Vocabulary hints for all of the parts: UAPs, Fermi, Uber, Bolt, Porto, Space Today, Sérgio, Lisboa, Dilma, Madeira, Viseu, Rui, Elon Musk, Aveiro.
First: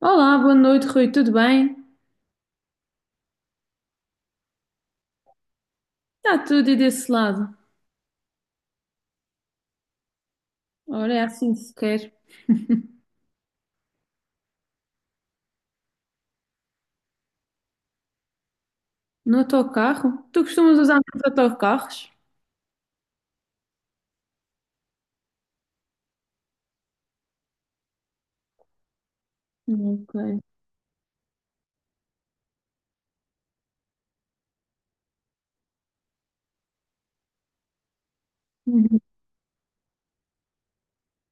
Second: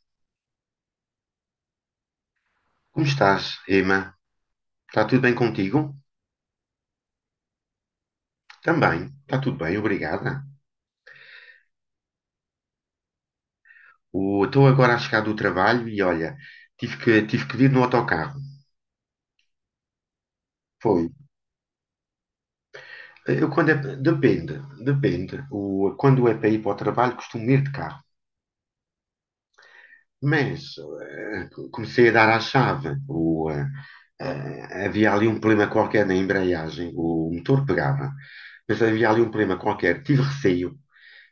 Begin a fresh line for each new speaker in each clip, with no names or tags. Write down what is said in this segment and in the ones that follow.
Olá, boa noite, Rui, tudo bem?
Como estás, Emma? Está tudo bem contigo?
Está tudo e desse lado.
Também, está tudo bem, obrigada.
Ora, é assim que se quer.
Estou agora a chegar do trabalho e olha, tive que vir no autocarro.
No autocarro? Tu costumas usar
Foi.
muitos autocarros?
Eu, depende, depende. Quando é para ir para o trabalho, costumo ir de carro.
Ok.
Mas comecei a dar à chave. Havia ali um problema qualquer na embreagem, o motor pegava, mas
Uhum.
havia ali um problema qualquer. Tive receio.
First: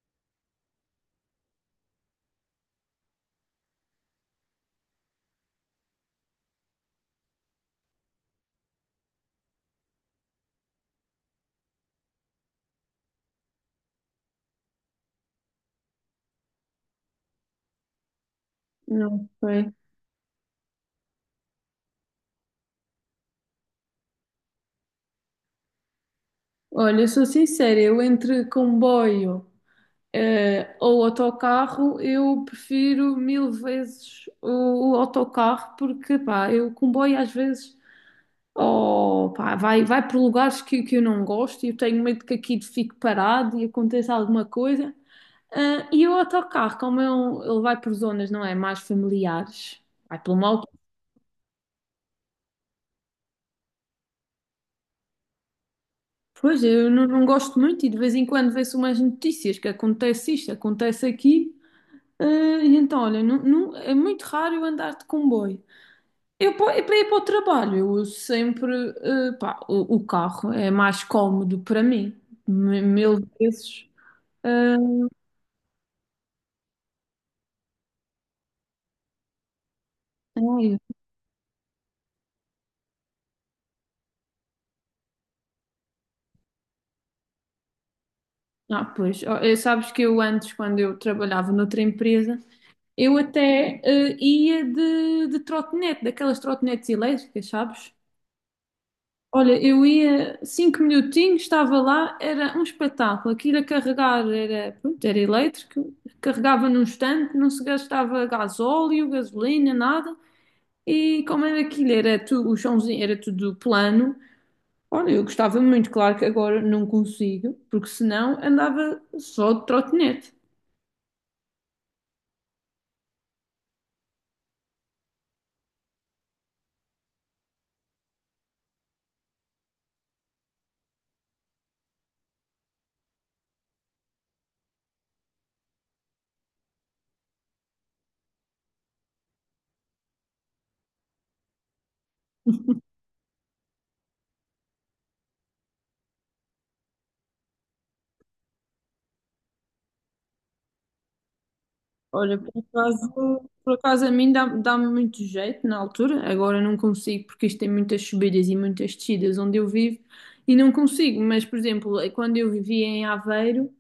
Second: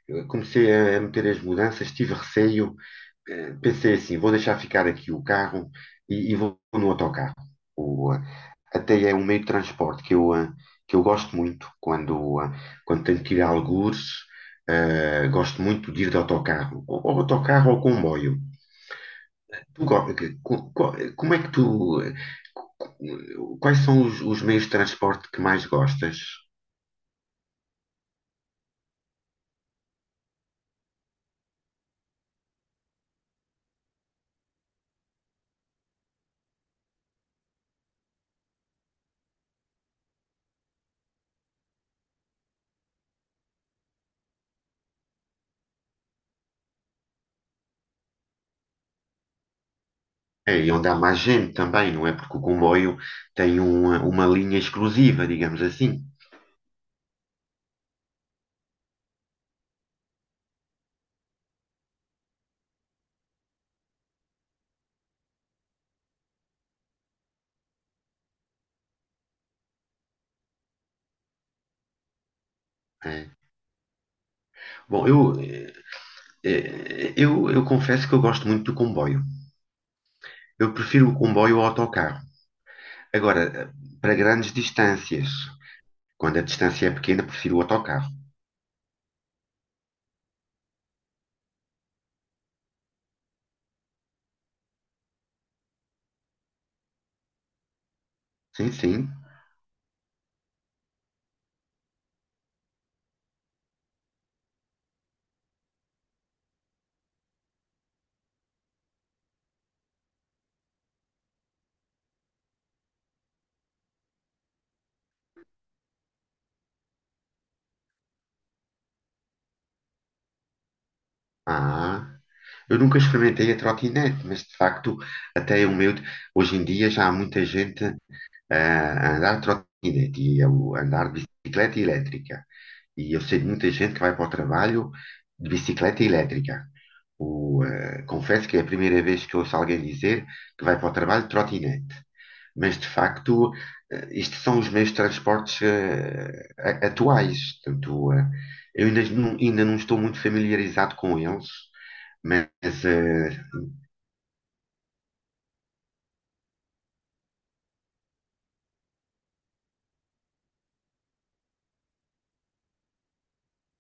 Eu comecei a meter as mudanças, tive receio. Pensei assim: vou deixar ficar aqui o carro e vou no autocarro. O, eh, Até é um meio de transporte que eu gosto muito quando tenho que ir a algures. Gosto muito de ir de autocarro, ou autocarro ou comboio.
Não sei.
Tu go- que- co- co- Como é que tu. Eh, co- Quais são os meios de transporte que mais gostas?
Olha, eu sou sincera. Eu, entre comboio, ou autocarro, eu prefiro mil vezes o autocarro, porque pá, eu comboio às vezes, oh pá, vai por lugares que eu não gosto, e eu tenho medo que aquilo fique parado e aconteça alguma coisa. Ah, e o autocarro, ele vai por zonas, não é? Mais familiares, vai pelo
É,
mal.
e onde há mais gente também, não é? Porque o comboio tem uma linha exclusiva, digamos assim.
Pois, eu não gosto muito, e de vez em quando vê-se umas notícias que acontece isto, acontece aqui. Ah, e então, olha, é muito raro eu andar de comboio. Eu, eu para ir para o trabalho, eu uso sempre, pá, o carro, é mais cómodo para mim, mil
É.
vezes. Ah,
Bom, eu confesso que eu gosto muito do comboio. Eu
ai,
prefiro o comboio ao autocarro. Agora, para grandes distâncias, quando a distância é pequena, prefiro o autocarro.
ah, pois, oh, sabes que eu antes, quando eu trabalhava noutra empresa, eu até ia de trotinete, daquelas trotinetes elétricas, sabes?
Sim, sim.
Olha, eu ia 5 minutinhos, estava lá, era um espetáculo. Aquilo a carregar era, pronto, era elétrico, carregava num instante, não se gastava gasóleo, gasolina, nada. E como era aquilo, era tu, o chãozinho era tudo plano. Olha, eu gostava muito, claro que agora não consigo, porque senão andava só de trotinete.
Ah. Eu nunca experimentei a trotinete, mas de facto, até o meu. Hoje em dia já há muita gente a andar de trotinete e a andar de bicicleta elétrica. E eu sei de muita gente que vai para o trabalho de bicicleta elétrica. Confesso que é a primeira vez que ouço alguém dizer que vai para o trabalho de trotinete. Mas de facto, isto são os meios de transportes atuais. Portanto, eu ainda não estou muito familiarizado com eles,
Olha, por
mas
acaso, por acaso a mim dá-me muito jeito na altura. Agora não consigo porque isto tem muitas subidas e muitas descidas onde eu vivo, e não consigo. Mas, por exemplo, é quando eu vivia em Aveiro,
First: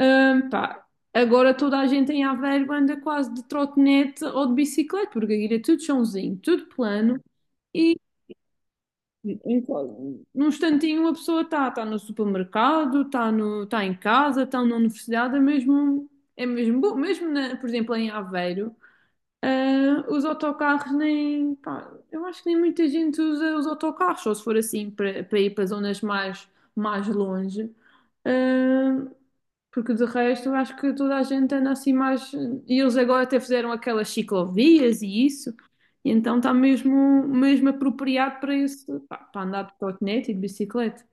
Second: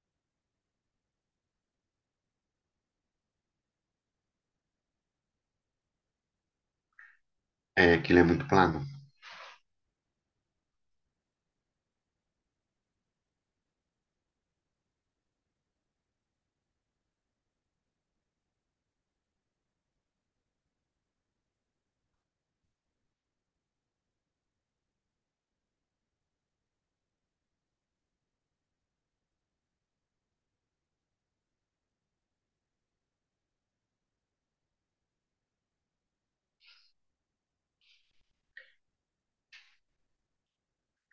pá, agora toda a gente em Aveiro anda quase de trotinete ou de bicicleta, porque aquilo é tudo chãozinho, tudo plano. E
aquilo é muito plano.
em qual- num instantinho a pessoa está no supermercado, está no, tá em casa, está na universidade. É mesmo bom, mesmo por exemplo em Aveiro. Ah, os autocarros, nem pá, eu acho que nem muita gente usa os autocarros, só se for assim para ir para zonas mais longe. Ah, porque de resto eu acho que toda a gente anda assim mais. E eles agora até fizeram aquelas ciclovias e isso, e então está mesmo apropriado para isso, pá, para andar de trotinete e de bicicleta.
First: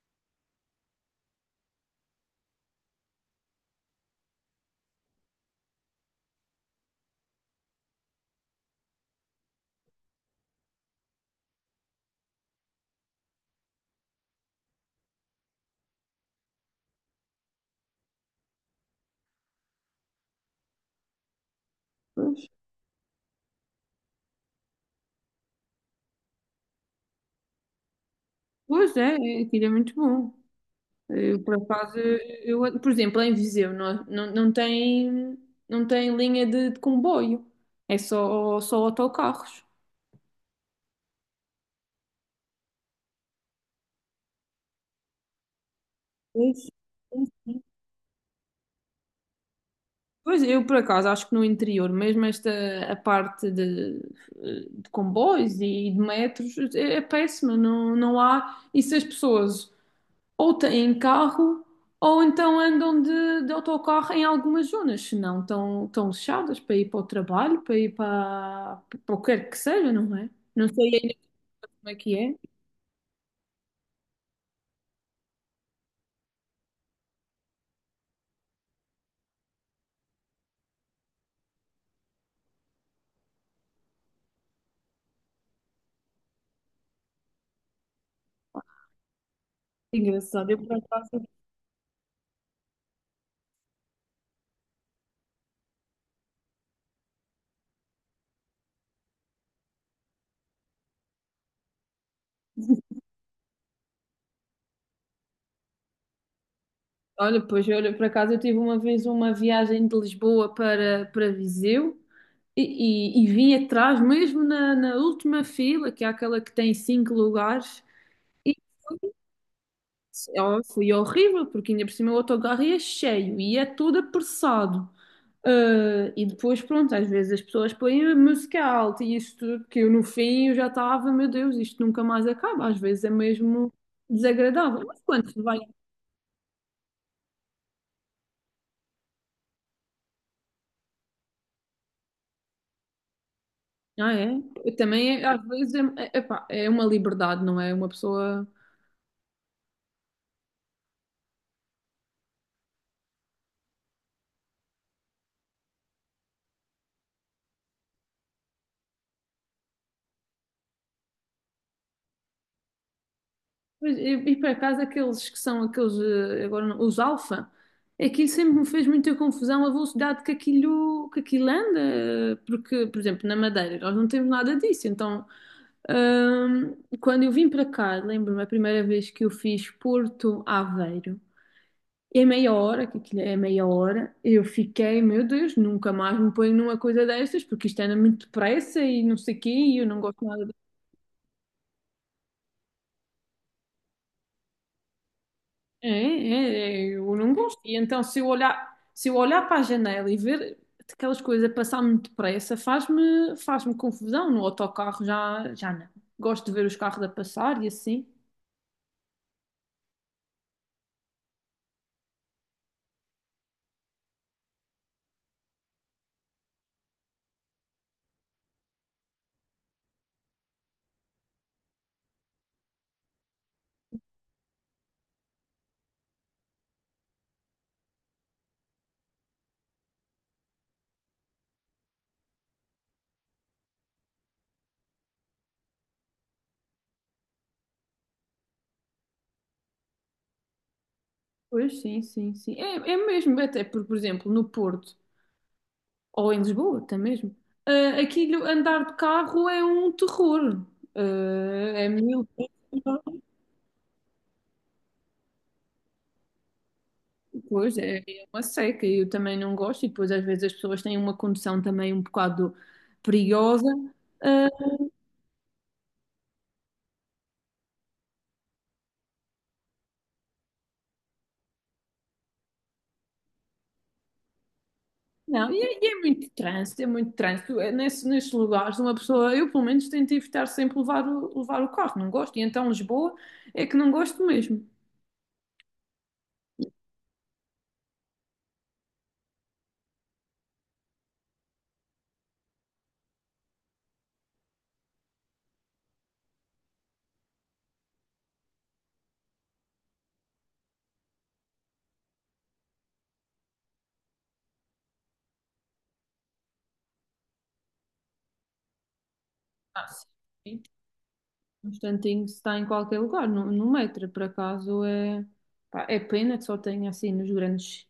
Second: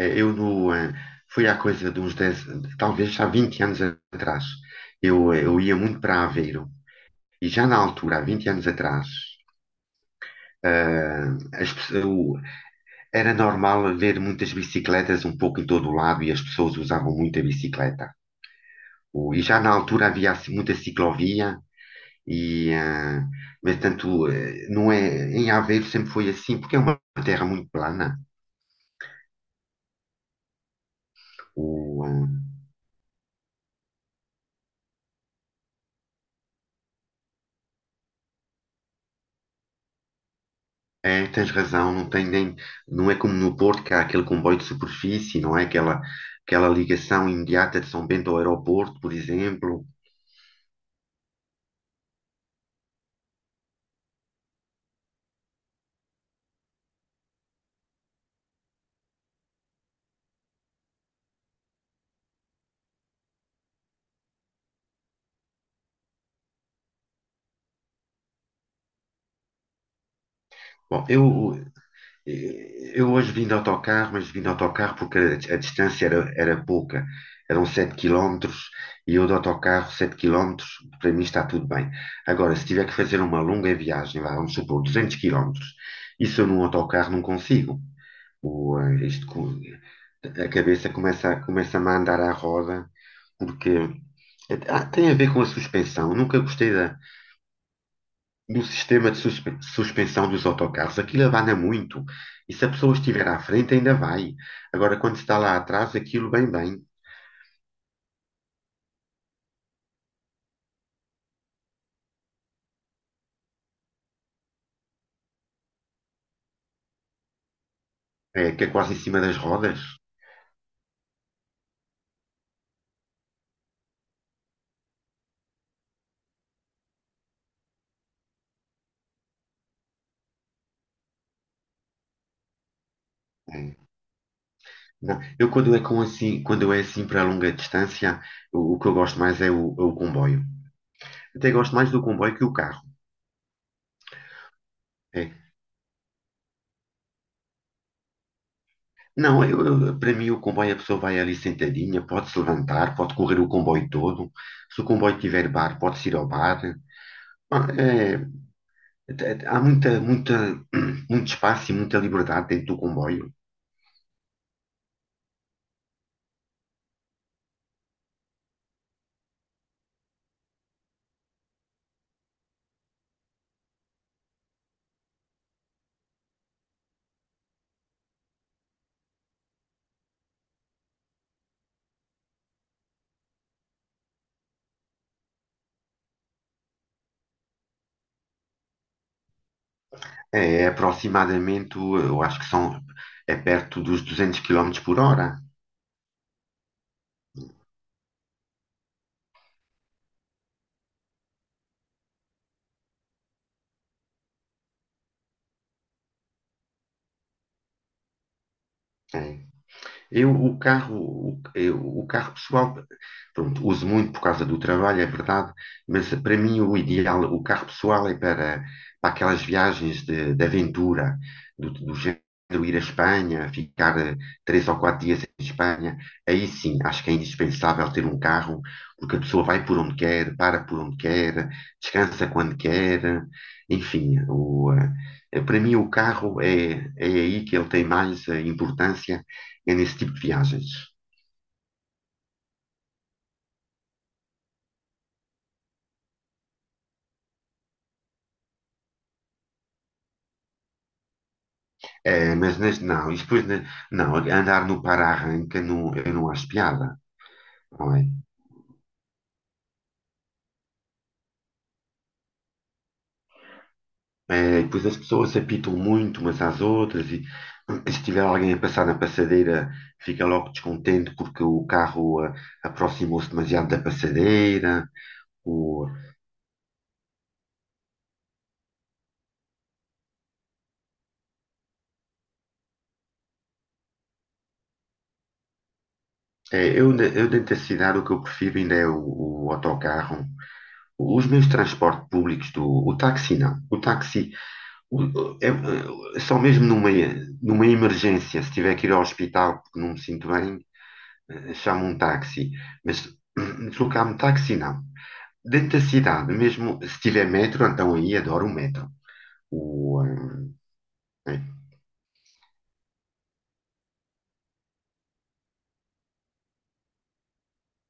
Eh, eu no, eh, Foi há coisa de uns 10, talvez há 20 anos atrás. Eu ia muito para Aveiro e já na altura, há 20 anos atrás, eh, as pe- o- era normal ver muitas bicicletas um pouco em todo o lado e as pessoas usavam muito a bicicleta. E já na altura havia assim, muita ciclovia,
Pois,
e, mas tanto, não é, em Aveiro sempre foi assim, porque é uma terra muito plana.
pois é, aquilo é muito bom. Eu, por acaso,
O, ah,
por exemplo, em Viseu não tem linha de comboio, é só autocarros.
É, tens razão, não tem nem, não é como no Porto, que há aquele comboio de superfície, não é aquela,
Pois,
aquela
sim,
ligação
sim.
imediata de São Bento ao aeroporto, por exemplo.
Pois, eu, por acaso, acho que no interior, mesmo esta a parte de comboios e de metros, é péssima, não há. E se as pessoas ou têm carro, ou então andam de autocarro em algumas zonas, senão estão fechadas para ir para o trabalho, para ir para o que quer que seja, não é? Não sei
Bom,
ainda
eu,
como é que é.
Eh, Eu hoje vim de autocarro, mas vim de autocarro porque a distância era pouca. Eram 7 quilómetros e eu de autocarro, 7 quilómetros para mim está tudo bem. Agora, se tiver que fazer uma longa viagem, vá, vamos supor, 200 quilómetros, isso eu num autocarro não consigo. O, eh, isto co- A
Engraçado. Eu, por
cabeça
acaso,
começa-me a andar à roda, porque tem a ver com a suspensão. Eu nunca gostei no sistema de suspensão dos autocarros, aquilo abana muito. E se a pessoa estiver à frente, ainda vai. Agora, quando está lá atrás, aquilo bem, bem.
olha, pois, olha, por acaso eu tive uma vez uma viagem de Lisboa para Viseu. E, e vim atrás, mesmo na última fila, que é aquela que tem cinco lugares.
É,
E
que é quase em cima das rodas.
ó, foi horrível, porque ainda por cima o autocarro é cheio e é tudo apressado. Ah, e depois, pronto, às vezes as pessoas põem a música alta e isso tudo, que eu no fim eu já estava, meu Deus, isto nunca mais acaba. Às vezes é mesmo
É.
desagradável. Mas
Não,
quando se
eu
vai.
quando é assim para longa distância, o que eu gosto mais é o comboio. Até gosto mais do comboio que o carro.
Ah, é? Eu também, às
É.
vezes, epá, é uma liberdade, não é? Uma pessoa.
Não, para mim o comboio a pessoa vai ali sentadinha, pode se levantar, pode correr o comboio todo. Se o comboio tiver bar, pode se ir ao bar. Ah, é, Há muito espaço e muita liberdade dentro do comboio.
Mas, e por acaso, aqueles que são aqueles, agora, os alfa, aquilo sempre me fez muita confusão a velocidade que aquilo anda, porque, por exemplo, na Madeira nós não temos nada disso, então. Ahm, Quando eu vim para cá, lembro-me a primeira vez que eu fiz Porto Aveiro. E a meia hora, que aquilo é meia hora, eu fiquei, meu Deus, nunca mais me ponho numa coisa destas, porque isto anda muito depressa e não sei o quê, e eu não gosto nada. de-
É aproximadamente, eu acho que é perto dos 200 quilómetros por hora.
É, é, é, eu não gosto. E então, se eu olhar para a janela e ver aquelas coisas a passar muito depressa, faz-me confusão. No autocarro já não. Gosto de ver os carros a passar e assim.
É. Eu, o carro pessoal, pronto, uso muito por causa do trabalho, é verdade, mas para mim o ideal, o carro pessoal é para aquelas viagens de aventura, do género ir à Espanha, ficar 3 ou 4 dias em Espanha. Aí sim, acho que é indispensável ter um carro, porque a pessoa vai por onde quer, para por onde quer, descansa quando quer, enfim, para mim o carro é aí que ele tem mais importância é nesse tipo de viagens.
Pois, sim, sim, sim. É mesmo, até por exemplo, no Porto ou em Lisboa, até mesmo. Ah, aquilo andar de carro é um terror. Ah, é mil.
É, mas não, e depois não, andar no para-arranca não, eu não acho piada,
Pois
não
é,
é?
é uma seca. Eu também não gosto, e depois às vezes as pessoas têm uma condução também um bocado perigosa. Ah,
É, e depois as pessoas apitam muito umas às outras e se tiver alguém a passar na passadeira fica logo descontente porque o carro aproximou-se demasiado da passadeira.
não, e
O,
é muito trânsito, é muito trânsito. É nesses lugares, uma pessoa, eu pelo menos tento evitar sempre levar o carro, não gosto. E então Lisboa é que não gosto mesmo.
é, eu, na- eu dentro da cidade o que eu prefiro ainda é o autocarro. Os meus transportes públicos o táxi não. O táxi é só mesmo numa emergência, se tiver que ir ao hospital porque não me sinto bem, chamo um táxi. Mas deslocar-me de táxi, não. Dentro da cidade, mesmo se tiver metro, então aí adoro o metro.
Ah,
O,
sim.
eh, é.
Um instantinho se está em qualquer lugar, no metro, por acaso é pá, é pena que só tenha assim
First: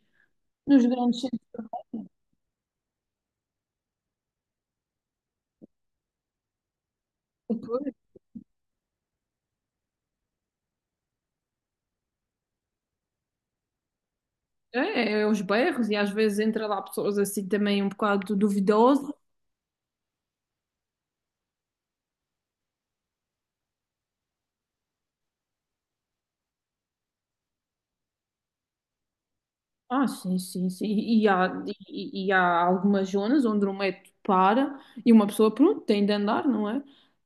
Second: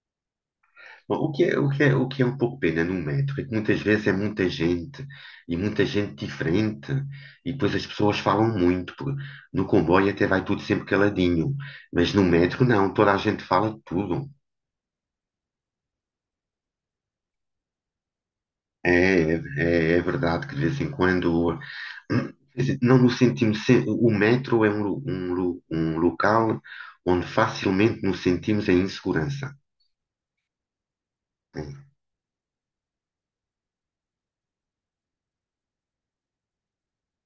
nos grandes
O que é,
centros
o que é, o que é um pouco pena no metro é que muitas vezes é muita gente e muita gente diferente
de
e depois as
cultura.
pessoas falam muito. Porque No comboio até vai tudo sempre caladinho, mas no metro não, toda a gente fala de tudo.
Os bairros, e às vezes entra lá pessoas assim também um bocado duvidosas.
É verdade que de vez em quando, quer dizer, não no sentimos, se- o metro é um local onde facilmente nos sentimos em insegurança.
Ah, sim, sim, sim. E há,
Né?
e, e há algumas zonas onde o metro para, e uma pessoa, pronto, tem de andar, não é?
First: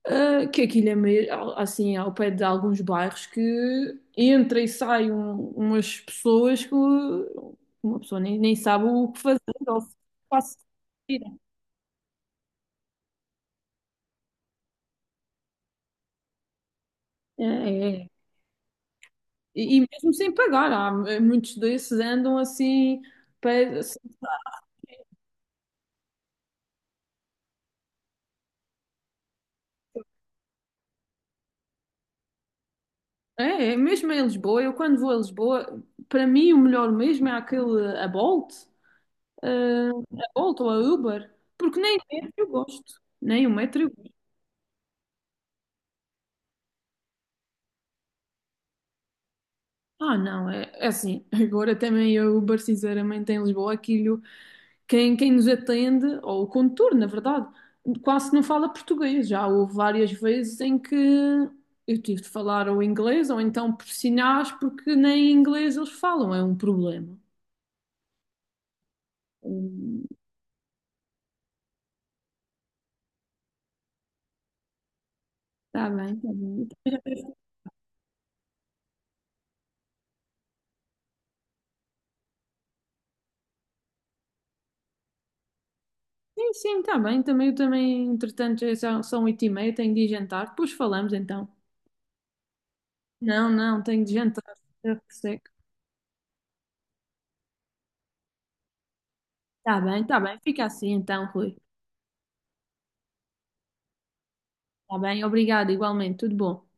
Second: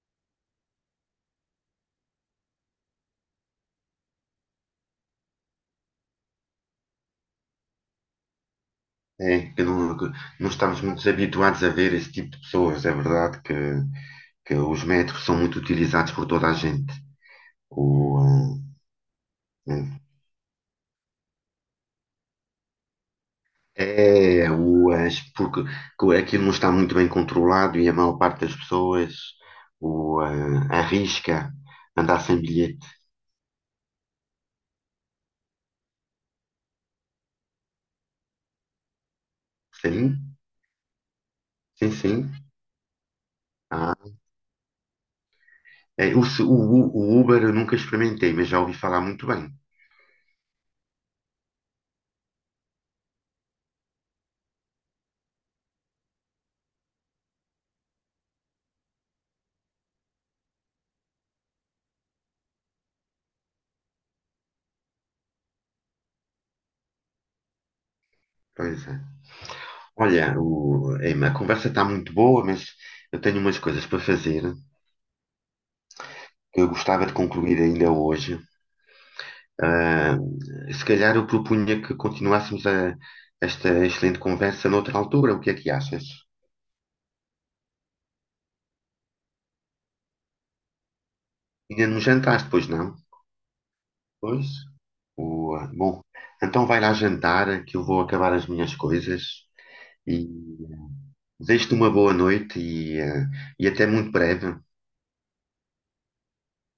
Ah, que aquilo é meio assim, ao pé de alguns bairros que entra e sai umas pessoas que uma pessoa nem sabe o que fazer,
É, que
ou se
não, que não
quase se
estamos muito
tira.
habituados a ver esse tipo de pessoas. É verdade que os metros são muito utilizados por toda a gente.
É, é. É.
O,
E
ah,
mesmo sem pagar, há muitos desses andam assim, assim.
é, o, as- porque que aquilo não está muito bem controlado e a maior parte das pessoas arrisca andar sem bilhete.
Mesmo em Lisboa, eu quando vou a Lisboa, para mim o melhor mesmo é aquele, a Bolt. A
Sim,
Bolt ou a Uber, porque
sim,
nem o
sim.
metro eu gosto. Nem o metro eu
Ah,
gosto.
é, o, su- o, o Uber eu nunca experimentei, mas já ouvi falar muito bem.
Ah, não, é assim. Agora também a Uber, sinceramente, em Lisboa, aquilo, quem nos atende, ou o condutor, na verdade, quase não fala português. Já houve várias vezes em que eu tive de falar ou inglês, ou então por sinais, porque nem inglês eles falam, é um problema.
Pois é.
Hum.
Olha, Emma, a conversa está muito boa, mas eu tenho umas coisas para fazer
Tá bem, tá
que
bem.
eu gostava de concluir ainda hoje. Ah, Se calhar eu propunha que continuássemos esta excelente conversa noutra altura. O que é que achas?
Sim, sim, tá bem. Também, eu também, entretanto, já são 8h30, tenho de ir jantar. Depois falamos então.
Ainda não jantaste, pois não?
Não, não, tenho de jantar.
Pois?
Eu que seco.
Bom, então vai lá jantar, que eu vou acabar as minhas coisas
Tá bem, tá
e
bem. Fica assim então, Rui.
desejo-te uma boa noite e até muito breve.
Tá bem, obrigado, igualmente. Tudo bom.